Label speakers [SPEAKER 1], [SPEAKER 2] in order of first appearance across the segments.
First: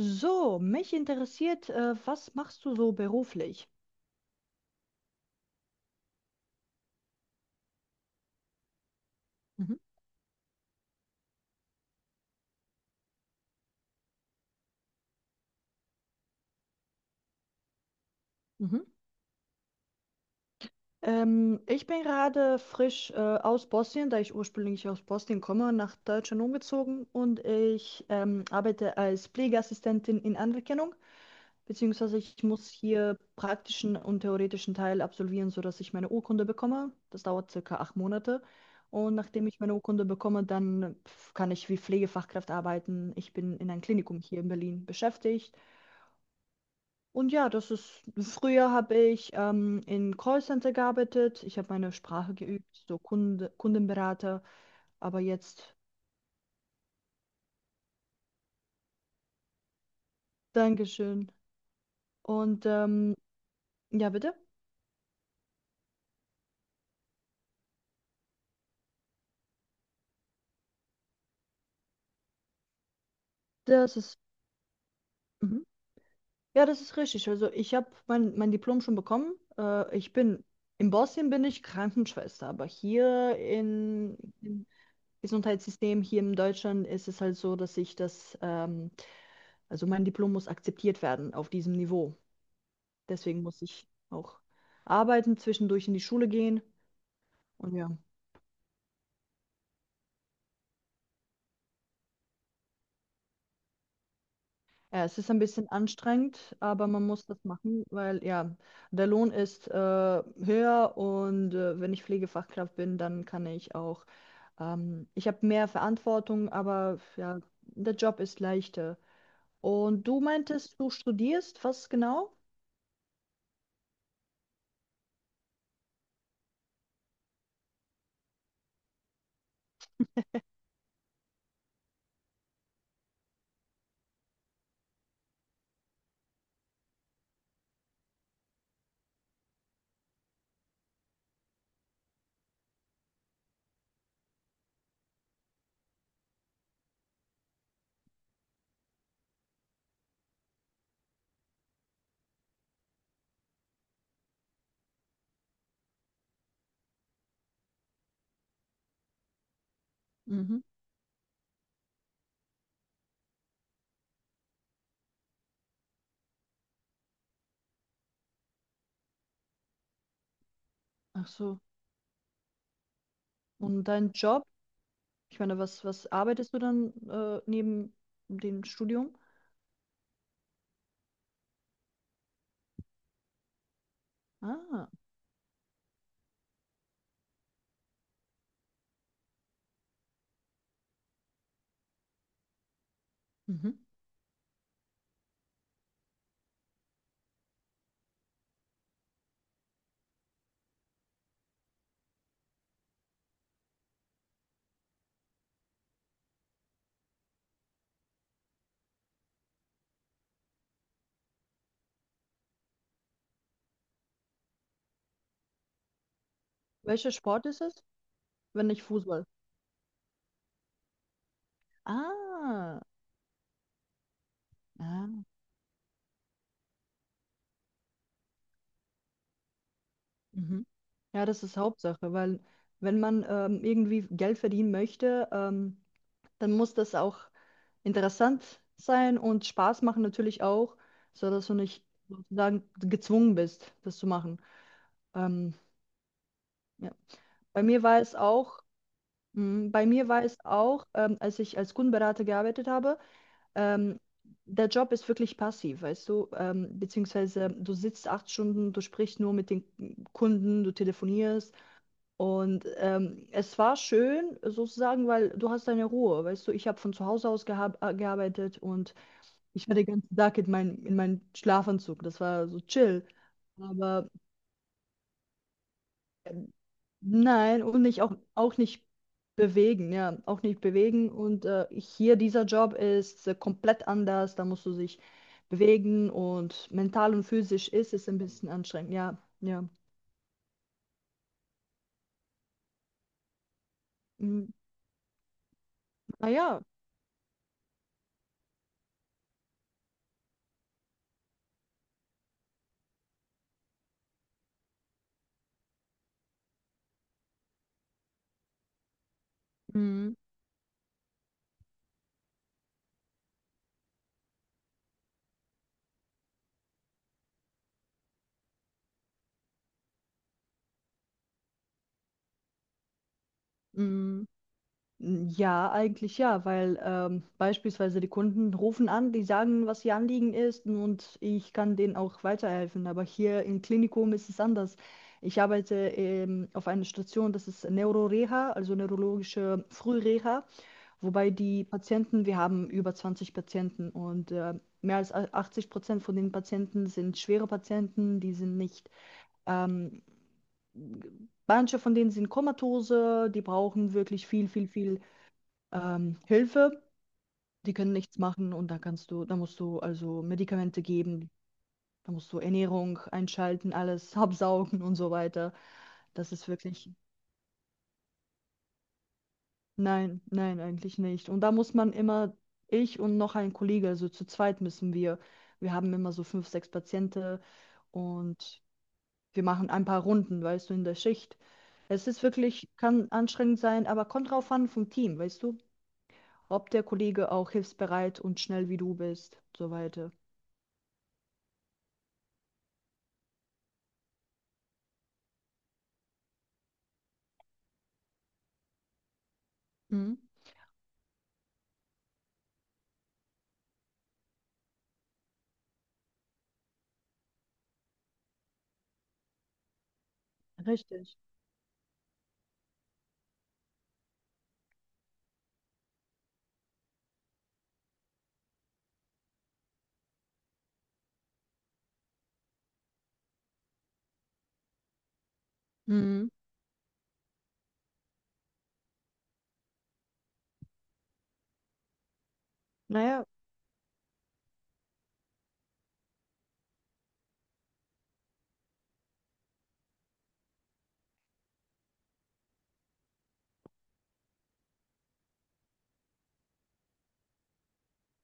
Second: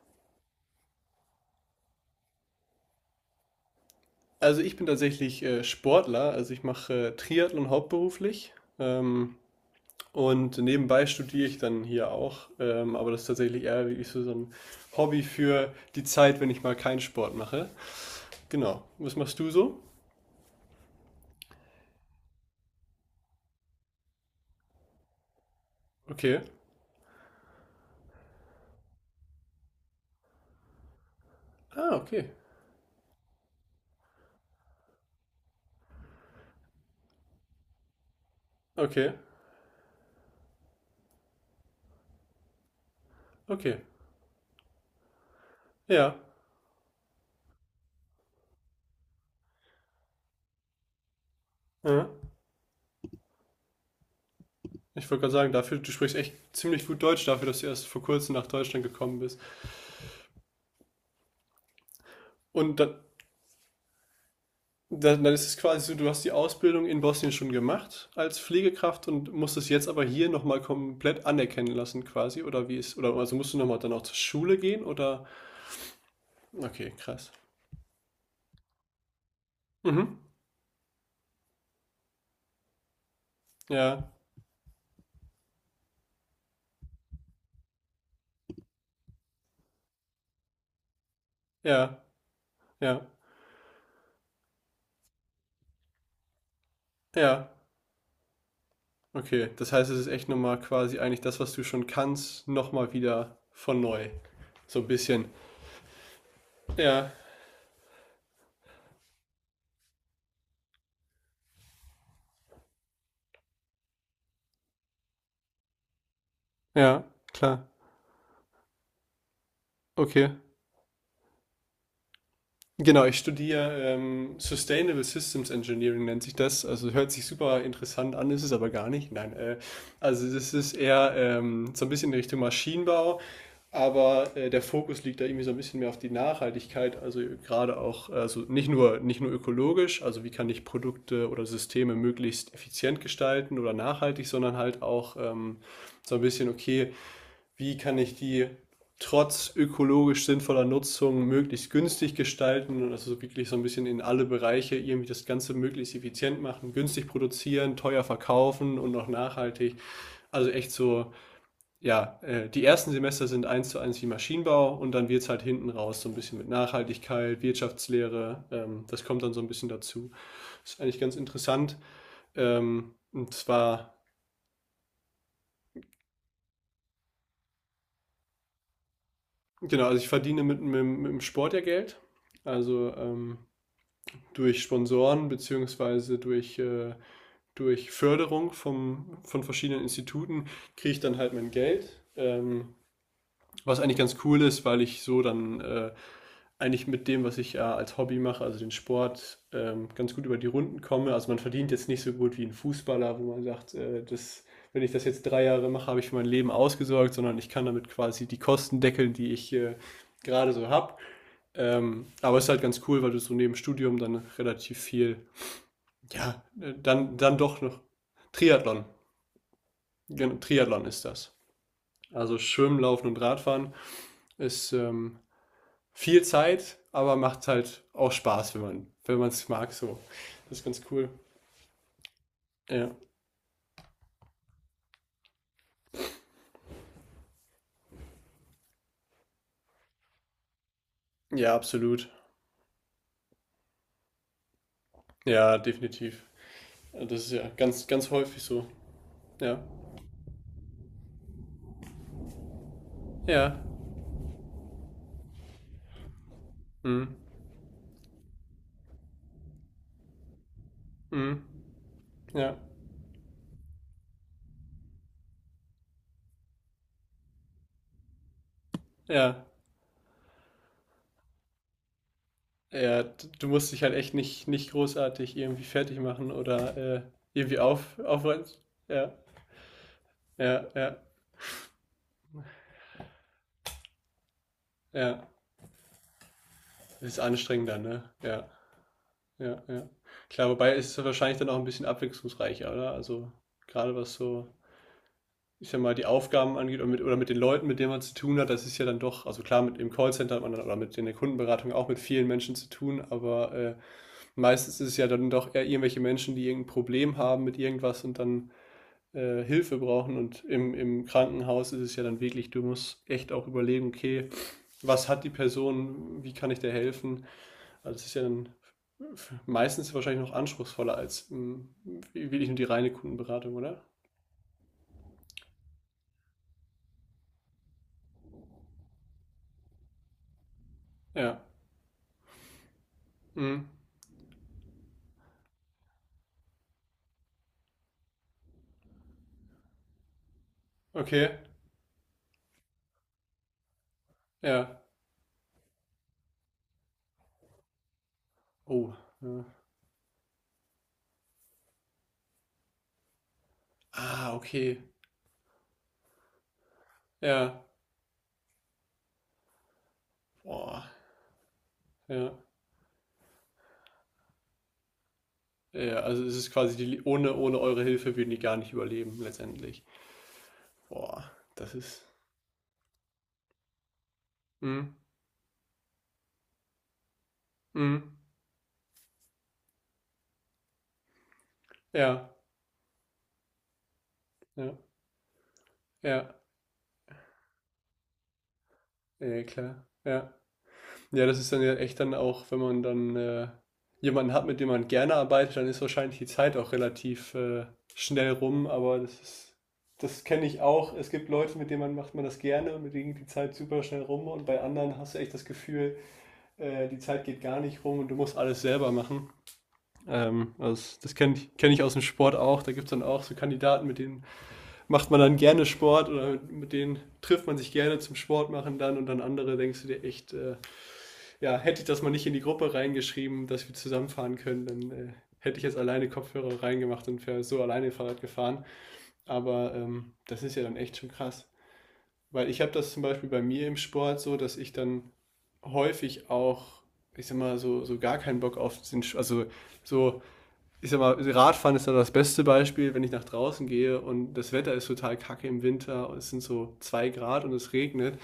[SPEAKER 1] So, mich interessiert, was machst du so beruflich?
[SPEAKER 2] Also ich bin tatsächlich Sportler, also ich mache Triathlon hauptberuflich
[SPEAKER 1] Mhm.
[SPEAKER 2] und nebenbei studiere ich dann hier auch, aber das ist tatsächlich eher wirklich so ein Hobby für die Zeit, wenn ich mal keinen Sport mache. Genau.
[SPEAKER 1] Mhm.
[SPEAKER 2] Was machst du so?
[SPEAKER 1] Ich bin gerade frisch aus Bosnien, da ich ursprünglich aus Bosnien komme, nach
[SPEAKER 2] Okay.
[SPEAKER 1] Deutschland umgezogen, und ich arbeite als Pflegeassistentin in Anerkennung,
[SPEAKER 2] Ah,
[SPEAKER 1] beziehungsweise
[SPEAKER 2] okay.
[SPEAKER 1] ich muss hier praktischen und theoretischen Teil absolvieren, sodass ich meine Urkunde bekomme. Das dauert circa 8 Monate.
[SPEAKER 2] Okay.
[SPEAKER 1] Und nachdem ich meine Urkunde bekomme, dann kann ich wie Pflegefachkraft arbeiten. Ich bin in
[SPEAKER 2] Okay.
[SPEAKER 1] einem Klinikum hier in Berlin beschäftigt.
[SPEAKER 2] Ja.
[SPEAKER 1] Und ja, das ist, früher habe ich in Callcenter gearbeitet. Ich habe meine
[SPEAKER 2] Ja.
[SPEAKER 1] Sprache geübt, so Kunde, Kundenberater.
[SPEAKER 2] Ich
[SPEAKER 1] Aber
[SPEAKER 2] wollte gerade sagen,
[SPEAKER 1] jetzt,
[SPEAKER 2] dafür, du sprichst echt ziemlich gut Deutsch dafür, dass du erst vor kurzem nach Deutschland gekommen bist.
[SPEAKER 1] Dankeschön. Und
[SPEAKER 2] Und dann,
[SPEAKER 1] ja, bitte.
[SPEAKER 2] dann ist es quasi so, du hast die Ausbildung in Bosnien schon gemacht als Pflegekraft und musst es jetzt aber hier nochmal komplett anerkennen lassen, quasi, oder wie ist, oder also musst du nochmal dann
[SPEAKER 1] Das
[SPEAKER 2] auch zur
[SPEAKER 1] ist,
[SPEAKER 2] Schule gehen oder?
[SPEAKER 1] mhm. Ja, das
[SPEAKER 2] Okay,
[SPEAKER 1] ist richtig.
[SPEAKER 2] krass.
[SPEAKER 1] Also ich habe mein Diplom schon bekommen. Ich
[SPEAKER 2] Mhm.
[SPEAKER 1] bin, in Bosnien bin ich Krankenschwester, aber hier
[SPEAKER 2] Ja,
[SPEAKER 1] im Gesundheitssystem, hier in Deutschland ist es halt so, dass ich das, also mein Diplom muss akzeptiert werden auf diesem
[SPEAKER 2] ja,
[SPEAKER 1] Niveau.
[SPEAKER 2] ja,
[SPEAKER 1] Deswegen muss ich auch arbeiten, zwischendurch in die Schule gehen.
[SPEAKER 2] ja.
[SPEAKER 1] Und ja,
[SPEAKER 2] Okay. Das heißt, es ist echt nochmal quasi eigentlich das, was du schon kannst, nochmal wieder von neu. So ein
[SPEAKER 1] ja, es
[SPEAKER 2] bisschen.
[SPEAKER 1] ist ein bisschen anstrengend, aber man
[SPEAKER 2] Ja,
[SPEAKER 1] muss das machen, weil ja, der Lohn ist höher, und wenn ich Pflegefachkraft bin, dann kann ich auch, ich habe mehr Verantwortung, aber
[SPEAKER 2] ja,
[SPEAKER 1] ja,
[SPEAKER 2] klar.
[SPEAKER 1] der Job ist leichter. Und du
[SPEAKER 2] Okay.
[SPEAKER 1] meintest, du studierst, was genau?
[SPEAKER 2] Genau, ich studiere Sustainable Systems Engineering nennt sich das. Also hört sich super interessant an, ist es aber gar nicht. Nein, also das ist eher so ein bisschen in Richtung Maschinenbau, aber der Fokus liegt da irgendwie so ein bisschen mehr auf die Nachhaltigkeit. Also gerade auch, also nicht nur ökologisch, also wie kann ich Produkte oder Systeme möglichst effizient gestalten oder nachhaltig, sondern halt auch so ein bisschen okay wie kann ich die trotz ökologisch sinnvoller Nutzung möglichst günstig gestalten und also wirklich so ein bisschen in alle Bereiche irgendwie das Ganze möglichst effizient machen, günstig produzieren, teuer verkaufen und noch nachhaltig. Also
[SPEAKER 1] Mhm.
[SPEAKER 2] echt so, ja, die ersten Semester sind eins zu eins wie Maschinenbau und dann wird es halt hinten raus so ein bisschen mit Nachhaltigkeit, Wirtschaftslehre, das kommt dann so ein bisschen dazu. Ist eigentlich ganz
[SPEAKER 1] Ach so.
[SPEAKER 2] interessant. Und
[SPEAKER 1] Und
[SPEAKER 2] zwar,
[SPEAKER 1] dein Job? Ich meine, was arbeitest du dann neben dem Studium?
[SPEAKER 2] genau, also ich verdiene mit dem Sport ja Geld. Also durch
[SPEAKER 1] Ah.
[SPEAKER 2] Sponsoren beziehungsweise durch Förderung von verschiedenen Instituten kriege ich dann halt mein Geld. Ähm,
[SPEAKER 1] Mhm.
[SPEAKER 2] was eigentlich ganz cool ist, weil ich so dann eigentlich mit dem, was ich als Hobby mache, also den Sport, ganz gut über die Runden komme. Also man verdient jetzt nicht so gut wie ein Fußballer, wo man sagt, das, wenn ich das jetzt 3 Jahre mache, habe ich für mein Leben ausgesorgt, sondern ich kann damit quasi die Kosten deckeln, die ich gerade so habe. Aber es ist halt ganz cool, weil du so neben Studium dann relativ viel ja, äh,
[SPEAKER 1] Welcher
[SPEAKER 2] dann, dann
[SPEAKER 1] Sport ist
[SPEAKER 2] doch noch.
[SPEAKER 1] es? Wenn nicht
[SPEAKER 2] Triathlon.
[SPEAKER 1] Fußball.
[SPEAKER 2] Genau, Triathlon ist das. Also Schwimmen,
[SPEAKER 1] Ah,
[SPEAKER 2] Laufen und Radfahren ist
[SPEAKER 1] ah,
[SPEAKER 2] viel Zeit, aber macht halt auch Spaß, wenn wenn man es mag, so. Das ist
[SPEAKER 1] mhm.
[SPEAKER 2] ganz cool.
[SPEAKER 1] Ja, das ist Hauptsache, weil
[SPEAKER 2] Ja,
[SPEAKER 1] wenn man irgendwie Geld verdienen möchte, dann muss das auch interessant sein und Spaß machen natürlich auch, sodass du
[SPEAKER 2] ja,
[SPEAKER 1] nicht
[SPEAKER 2] absolut.
[SPEAKER 1] sozusagen gezwungen bist, das zu machen. Ähm,
[SPEAKER 2] Ja, definitiv.
[SPEAKER 1] ja.
[SPEAKER 2] Das ist ja
[SPEAKER 1] Bei mir
[SPEAKER 2] ganz,
[SPEAKER 1] war
[SPEAKER 2] ganz
[SPEAKER 1] es
[SPEAKER 2] häufig
[SPEAKER 1] auch,
[SPEAKER 2] so. Ja.
[SPEAKER 1] Bei mir war es auch, als ich als Kundenberater gearbeitet habe.
[SPEAKER 2] Ja.
[SPEAKER 1] Ähm, Der Job ist wirklich passiv, weißt du?
[SPEAKER 2] Mhm.
[SPEAKER 1] Beziehungsweise du sitzt 8 Stunden, du sprichst nur mit den Kunden, du
[SPEAKER 2] Mhm.
[SPEAKER 1] telefonierst.
[SPEAKER 2] Ja.
[SPEAKER 1] Und es war schön sozusagen, weil du hast deine Ruhe, weißt du? Ich habe von zu Hause aus geha gearbeitet, und
[SPEAKER 2] Ja.
[SPEAKER 1] ich war den ganzen Tag in, mein, in meinem Schlafanzug. Das war so
[SPEAKER 2] Ja,
[SPEAKER 1] chill.
[SPEAKER 2] du musst dich halt
[SPEAKER 1] Aber
[SPEAKER 2] echt nicht großartig irgendwie fertig machen oder irgendwie
[SPEAKER 1] nein, und
[SPEAKER 2] auf,
[SPEAKER 1] nicht auch,
[SPEAKER 2] aufräumen.
[SPEAKER 1] auch nicht
[SPEAKER 2] Ja.
[SPEAKER 1] bewegen, ja, auch nicht
[SPEAKER 2] Ja, ja,
[SPEAKER 1] bewegen. Und hier dieser Job ist komplett anders, da musst du dich
[SPEAKER 2] ja.
[SPEAKER 1] bewegen, und
[SPEAKER 2] Das
[SPEAKER 1] mental
[SPEAKER 2] ist
[SPEAKER 1] und physisch
[SPEAKER 2] anstrengender,
[SPEAKER 1] ist
[SPEAKER 2] ne?
[SPEAKER 1] es ein
[SPEAKER 2] Ja,
[SPEAKER 1] bisschen anstrengend, ja,
[SPEAKER 2] ja,
[SPEAKER 1] ja.
[SPEAKER 2] ja. Klar, wobei ist es wahrscheinlich dann auch ein bisschen abwechslungsreicher, oder? Also gerade was so,
[SPEAKER 1] Mm,
[SPEAKER 2] ich sag mal, die Aufgaben
[SPEAKER 1] naja,
[SPEAKER 2] angeht oder mit den Leuten, mit denen man zu tun hat, das ist ja dann doch, also klar, mit im Callcenter hat man dann oder mit in der Kundenberatung auch mit vielen Menschen zu tun, aber meistens ist es ja dann doch eher irgendwelche Menschen, die irgendein Problem haben mit irgendwas und dann Hilfe
[SPEAKER 1] mm,
[SPEAKER 2] brauchen. Und im Krankenhaus ist es ja dann wirklich, du musst echt auch überlegen, okay, was hat die Person, wie kann ich der helfen? Also es ist ja dann meistens wahrscheinlich noch anspruchsvoller als wirklich nur die reine Kundenberatung, oder?
[SPEAKER 1] mm. Ja, eigentlich ja, weil beispielsweise die Kunden rufen an, die sagen, was ihr Anliegen ist, und
[SPEAKER 2] Ja.
[SPEAKER 1] ich kann denen auch weiterhelfen. Aber hier im
[SPEAKER 2] Mhm.
[SPEAKER 1] Klinikum ist es anders. Ich arbeite auf einer Station, das ist Neuroreha, also neurologische Frühreha, wobei
[SPEAKER 2] Okay.
[SPEAKER 1] die Patienten, wir haben über 20 Patienten, und
[SPEAKER 2] Ja.
[SPEAKER 1] mehr als 80% von den Patienten sind schwere Patienten, die sind nicht
[SPEAKER 2] Oh. Ja.
[SPEAKER 1] ähm, manche von denen sind komatose, die brauchen wirklich
[SPEAKER 2] Ah,
[SPEAKER 1] viel, viel,
[SPEAKER 2] okay.
[SPEAKER 1] viel Hilfe,
[SPEAKER 2] Ja.
[SPEAKER 1] die können nichts machen, und da kannst du, da musst du also Medikamente
[SPEAKER 2] Boah.
[SPEAKER 1] geben, da musst
[SPEAKER 2] Ja.
[SPEAKER 1] du Ernährung einschalten, alles absaugen und so weiter.
[SPEAKER 2] Ja, also
[SPEAKER 1] Das
[SPEAKER 2] es
[SPEAKER 1] ist
[SPEAKER 2] ist quasi
[SPEAKER 1] wirklich,
[SPEAKER 2] die, ohne eure Hilfe würden die gar nicht überleben, letztendlich.
[SPEAKER 1] nein, nein, eigentlich
[SPEAKER 2] Boah,
[SPEAKER 1] nicht. Und da muss
[SPEAKER 2] das
[SPEAKER 1] man
[SPEAKER 2] ist.
[SPEAKER 1] immer, ich und noch ein Kollege, also zu zweit müssen
[SPEAKER 2] Mm,
[SPEAKER 1] wir, wir haben immer so 5, 6 Patienten,
[SPEAKER 2] mm,
[SPEAKER 1] und wir machen ein paar Runden, weißt du, in der Schicht. Es ist
[SPEAKER 2] ja,
[SPEAKER 1] wirklich, kann anstrengend sein, aber kommt drauf an
[SPEAKER 2] ja,
[SPEAKER 1] vom Team, weißt du,
[SPEAKER 2] ja,
[SPEAKER 1] ob der Kollege auch hilfsbereit und schnell wie du
[SPEAKER 2] ja,
[SPEAKER 1] bist, so
[SPEAKER 2] klar.
[SPEAKER 1] weiter.
[SPEAKER 2] Ja, ja, das ist dann ja echt dann auch, wenn man dann jemanden hat, mit dem man gerne arbeitet, dann ist wahrscheinlich die Zeit auch relativ schnell rum, aber das ist,
[SPEAKER 1] Mhm.
[SPEAKER 2] das kenne ich auch. Es gibt Leute, mit denen man macht man das gerne und mit denen geht die Zeit super schnell rum und bei anderen hast du echt das Gefühl, die Zeit geht gar nicht rum und du musst alles selber machen. Also das
[SPEAKER 1] Richtig.
[SPEAKER 2] das kenne ich, kenn ich aus dem Sport auch. Da gibt es dann auch so Kandidaten, mit denen macht man dann gerne Sport oder mit, denen trifft man sich gerne zum Sport machen dann und dann andere denkst du dir echt, ja, hätte ich das mal nicht in die Gruppe reingeschrieben, dass wir zusammenfahren können, dann hätte ich jetzt alleine
[SPEAKER 1] Mhm.
[SPEAKER 2] Kopfhörer reingemacht und wäre so alleine Fahrrad gefahren. Aber das ist ja dann echt schon krass. Weil ich habe das zum
[SPEAKER 1] Naja,
[SPEAKER 2] Beispiel bei mir im Sport so, dass ich dann häufig auch, ich sag mal, so, so gar keinen Bock auf den, also so, ich sag mal, Radfahren ist dann das beste Beispiel, wenn ich nach draußen gehe und das Wetter ist total kacke im Winter und es sind so 2 Grad und es regnet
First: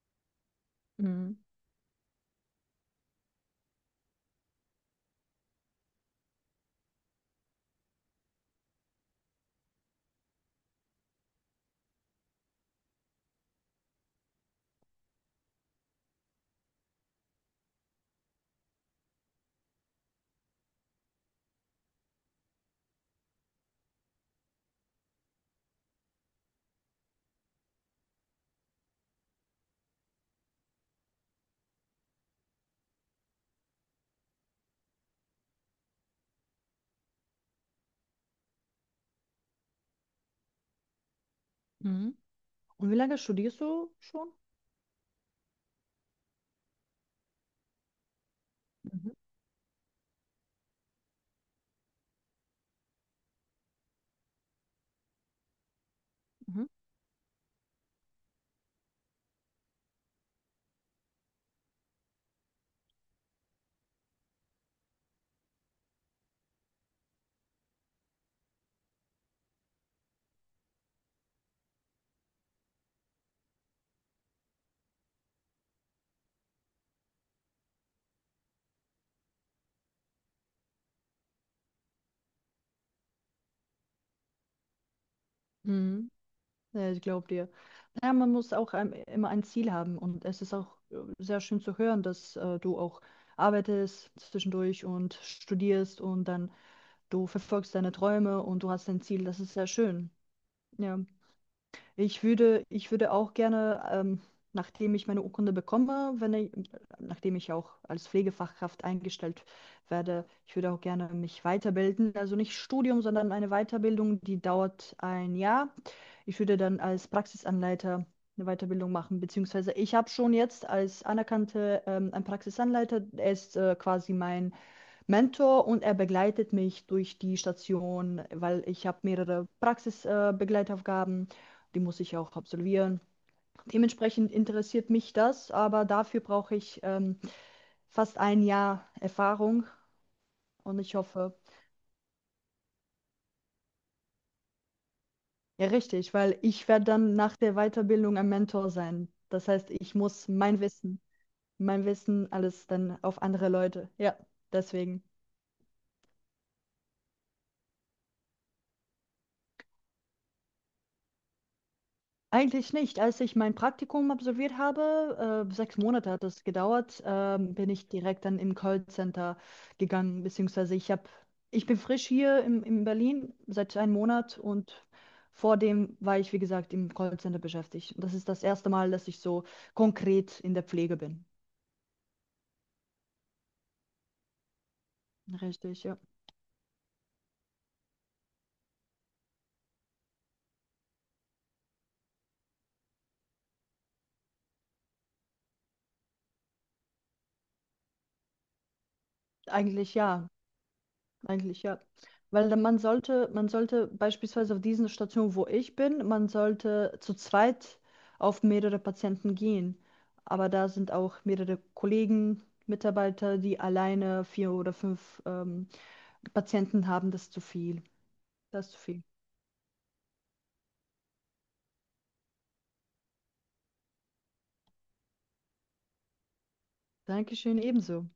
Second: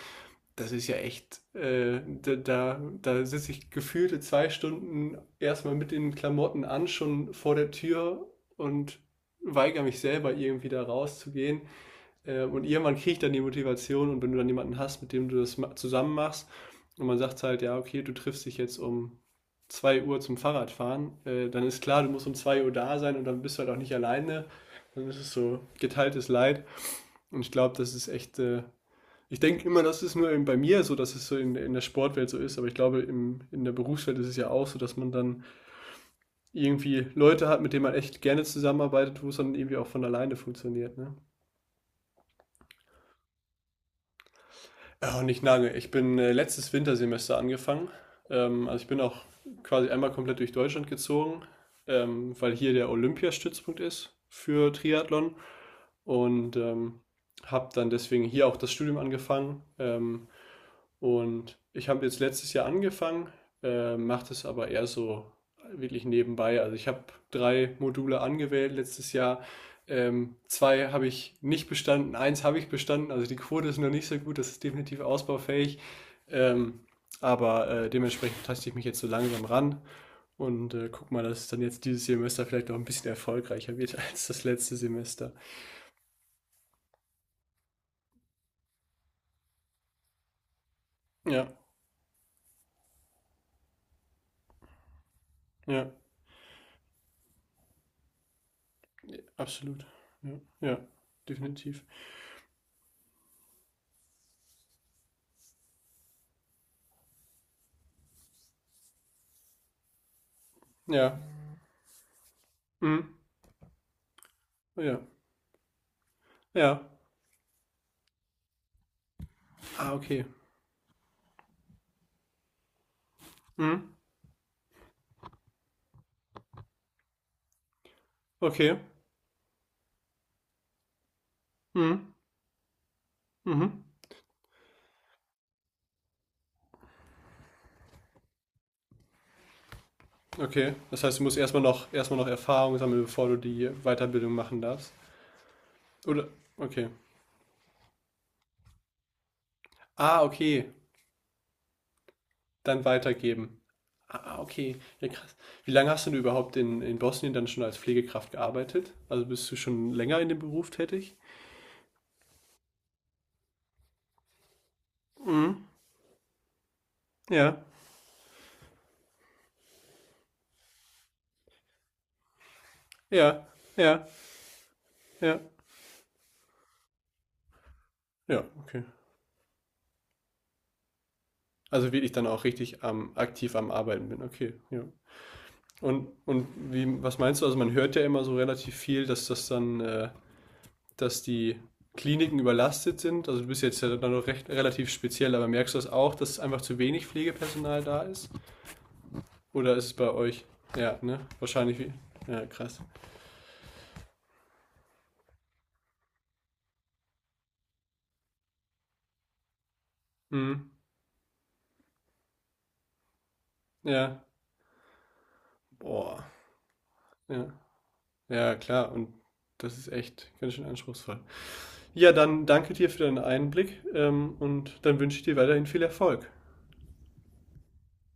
[SPEAKER 2] das ist ja
[SPEAKER 1] mhm.
[SPEAKER 2] echt, da sitze ich gefühlte 2 Stunden erstmal mit den Klamotten an, schon vor der Tür und weigere mich selber irgendwie da rauszugehen. Und irgendwann kriege ich dann die Motivation und wenn du dann jemanden hast, mit dem du das zusammen machst und man sagt halt, ja, okay, du triffst dich jetzt um 2 Uhr zum Fahrradfahren, dann ist klar, du musst um 2 Uhr da sein und dann bist du halt auch nicht alleine. Dann ist es so geteiltes Leid und ich glaube, das ist echt ich denke immer, das ist nur eben bei mir so, dass es so in der Sportwelt so ist, aber ich glaube, im, in der Berufswelt ist es ja auch so, dass man dann irgendwie Leute hat, mit denen man echt gerne zusammenarbeitet, wo es dann irgendwie auch von alleine funktioniert. Ne?
[SPEAKER 1] Mhm. Und wie lange studierst du schon?
[SPEAKER 2] Oh, nicht lange. Ich bin letztes Wintersemester angefangen. Also ich bin
[SPEAKER 1] Mhm.
[SPEAKER 2] auch quasi einmal komplett durch Deutschland gezogen, weil hier der Olympiastützpunkt ist für Triathlon und
[SPEAKER 1] Mhm.
[SPEAKER 2] habe dann deswegen hier auch das Studium angefangen. Und ich habe jetzt letztes Jahr angefangen, mache das aber eher so wirklich nebenbei. Also ich habe drei Module angewählt letztes Jahr. Zwei habe ich nicht bestanden, eins habe ich bestanden. Also die Quote ist noch nicht so gut, das ist definitiv ausbaufähig. Ähm, aber dementsprechend taste ich mich jetzt so langsam ran und guck mal, dass es dann jetzt dieses Semester vielleicht noch ein bisschen erfolgreicher wird als das letzte Semester.
[SPEAKER 1] Mhm. Ja, ich glaube dir. Naja, man muss auch immer ein Ziel haben, und es ist auch sehr
[SPEAKER 2] Ja,
[SPEAKER 1] schön zu hören, dass du auch arbeitest zwischendurch und
[SPEAKER 2] ja,
[SPEAKER 1] studierst, und dann du verfolgst deine Träume und du hast dein Ziel. Das ist sehr
[SPEAKER 2] absolut.
[SPEAKER 1] schön.
[SPEAKER 2] Ja, ja
[SPEAKER 1] Ja.
[SPEAKER 2] definitiv.
[SPEAKER 1] Ich würde auch gerne, nachdem ich meine Urkunde bekomme, wenn ich, nachdem ich auch als Pflegefachkraft eingestellt werde, ich würde auch gerne
[SPEAKER 2] Ja,
[SPEAKER 1] mich weiterbilden. Also nicht Studium,
[SPEAKER 2] mhm.
[SPEAKER 1] sondern eine Weiterbildung, die dauert
[SPEAKER 2] Ja.
[SPEAKER 1] ein Jahr. Ich würde dann
[SPEAKER 2] Ja.
[SPEAKER 1] als Praxisanleiter eine Weiterbildung machen, beziehungsweise
[SPEAKER 2] Ah,
[SPEAKER 1] ich habe
[SPEAKER 2] okay.
[SPEAKER 1] schon jetzt als anerkannte ein Praxisanleiter, er ist
[SPEAKER 2] Mhm.
[SPEAKER 1] quasi mein Mentor, und er begleitet mich durch die Station, weil
[SPEAKER 2] Okay.
[SPEAKER 1] ich habe mehrere Praxisbegleitaufgaben, Begleitaufgaben, die muss
[SPEAKER 2] Mhm.
[SPEAKER 1] ich auch absolvieren.
[SPEAKER 2] Mhm.
[SPEAKER 1] Dementsprechend interessiert mich das, aber dafür brauche ich fast ein Jahr Erfahrung,
[SPEAKER 2] Okay.
[SPEAKER 1] und ich
[SPEAKER 2] Das heißt, du
[SPEAKER 1] hoffe,
[SPEAKER 2] musst erstmal noch Erfahrung sammeln, bevor du die Weiterbildung machen darfst.
[SPEAKER 1] ja richtig,
[SPEAKER 2] Oder?
[SPEAKER 1] weil ich werde
[SPEAKER 2] Okay.
[SPEAKER 1] dann nach der Weiterbildung ein Mentor sein. Das heißt, ich
[SPEAKER 2] Ah,
[SPEAKER 1] muss
[SPEAKER 2] okay.
[SPEAKER 1] Mein Wissen alles
[SPEAKER 2] Dann
[SPEAKER 1] dann auf andere
[SPEAKER 2] weitergeben.
[SPEAKER 1] Leute. Ja,
[SPEAKER 2] Ah, okay.
[SPEAKER 1] deswegen.
[SPEAKER 2] Ja, krass. Wie lange hast du denn überhaupt in Bosnien dann schon als Pflegekraft gearbeitet? Also bist du schon länger in dem Beruf tätig?
[SPEAKER 1] Eigentlich nicht. Als ich mein Praktikum absolviert habe,
[SPEAKER 2] Mhm.
[SPEAKER 1] 6 Monate hat es gedauert,
[SPEAKER 2] Ja.
[SPEAKER 1] bin ich direkt dann im Callcenter gegangen, beziehungsweise ich habe, ich bin frisch hier in Berlin
[SPEAKER 2] Ja.
[SPEAKER 1] seit einem
[SPEAKER 2] Ja.
[SPEAKER 1] Monat, und
[SPEAKER 2] Ja.
[SPEAKER 1] vor dem war ich, wie gesagt, im Callcenter beschäftigt. Und das ist das
[SPEAKER 2] Ja,
[SPEAKER 1] erste
[SPEAKER 2] okay.
[SPEAKER 1] Mal, dass ich so konkret in der Pflege bin.
[SPEAKER 2] Also wirklich dann auch richtig aktiv am Arbeiten bin. Okay. Ja.
[SPEAKER 1] Richtig, ja.
[SPEAKER 2] Und wie, was meinst du? Also man hört ja immer so relativ viel, dass das dann, dass die Kliniken überlastet sind. Also du bist jetzt ja dann noch recht, relativ speziell, aber merkst du das auch, dass einfach zu wenig Pflegepersonal da ist? Oder ist es
[SPEAKER 1] Eigentlich
[SPEAKER 2] bei
[SPEAKER 1] ja.
[SPEAKER 2] euch? Ja, ne?
[SPEAKER 1] Eigentlich
[SPEAKER 2] Wahrscheinlich
[SPEAKER 1] ja.
[SPEAKER 2] wie. Ja,
[SPEAKER 1] Weil dann
[SPEAKER 2] krass.
[SPEAKER 1] man sollte beispielsweise auf diesen Station wo ich bin, man sollte zu zweit auf mehrere Patienten gehen. Aber da
[SPEAKER 2] Mhm.
[SPEAKER 1] sind auch mehrere Kollegen, Mitarbeiter, die
[SPEAKER 2] Ja.
[SPEAKER 1] alleine 4 oder 5
[SPEAKER 2] Boah.
[SPEAKER 1] Patienten haben. Das ist zu
[SPEAKER 2] Ja.
[SPEAKER 1] viel.
[SPEAKER 2] Ja,
[SPEAKER 1] Das ist zu
[SPEAKER 2] klar.
[SPEAKER 1] viel.
[SPEAKER 2] Und das ist echt ganz schön anspruchsvoll. Ja, dann danke dir für deinen Einblick, und dann wünsche ich dir weiterhin viel Erfolg.
[SPEAKER 1] Dankeschön, ebenso.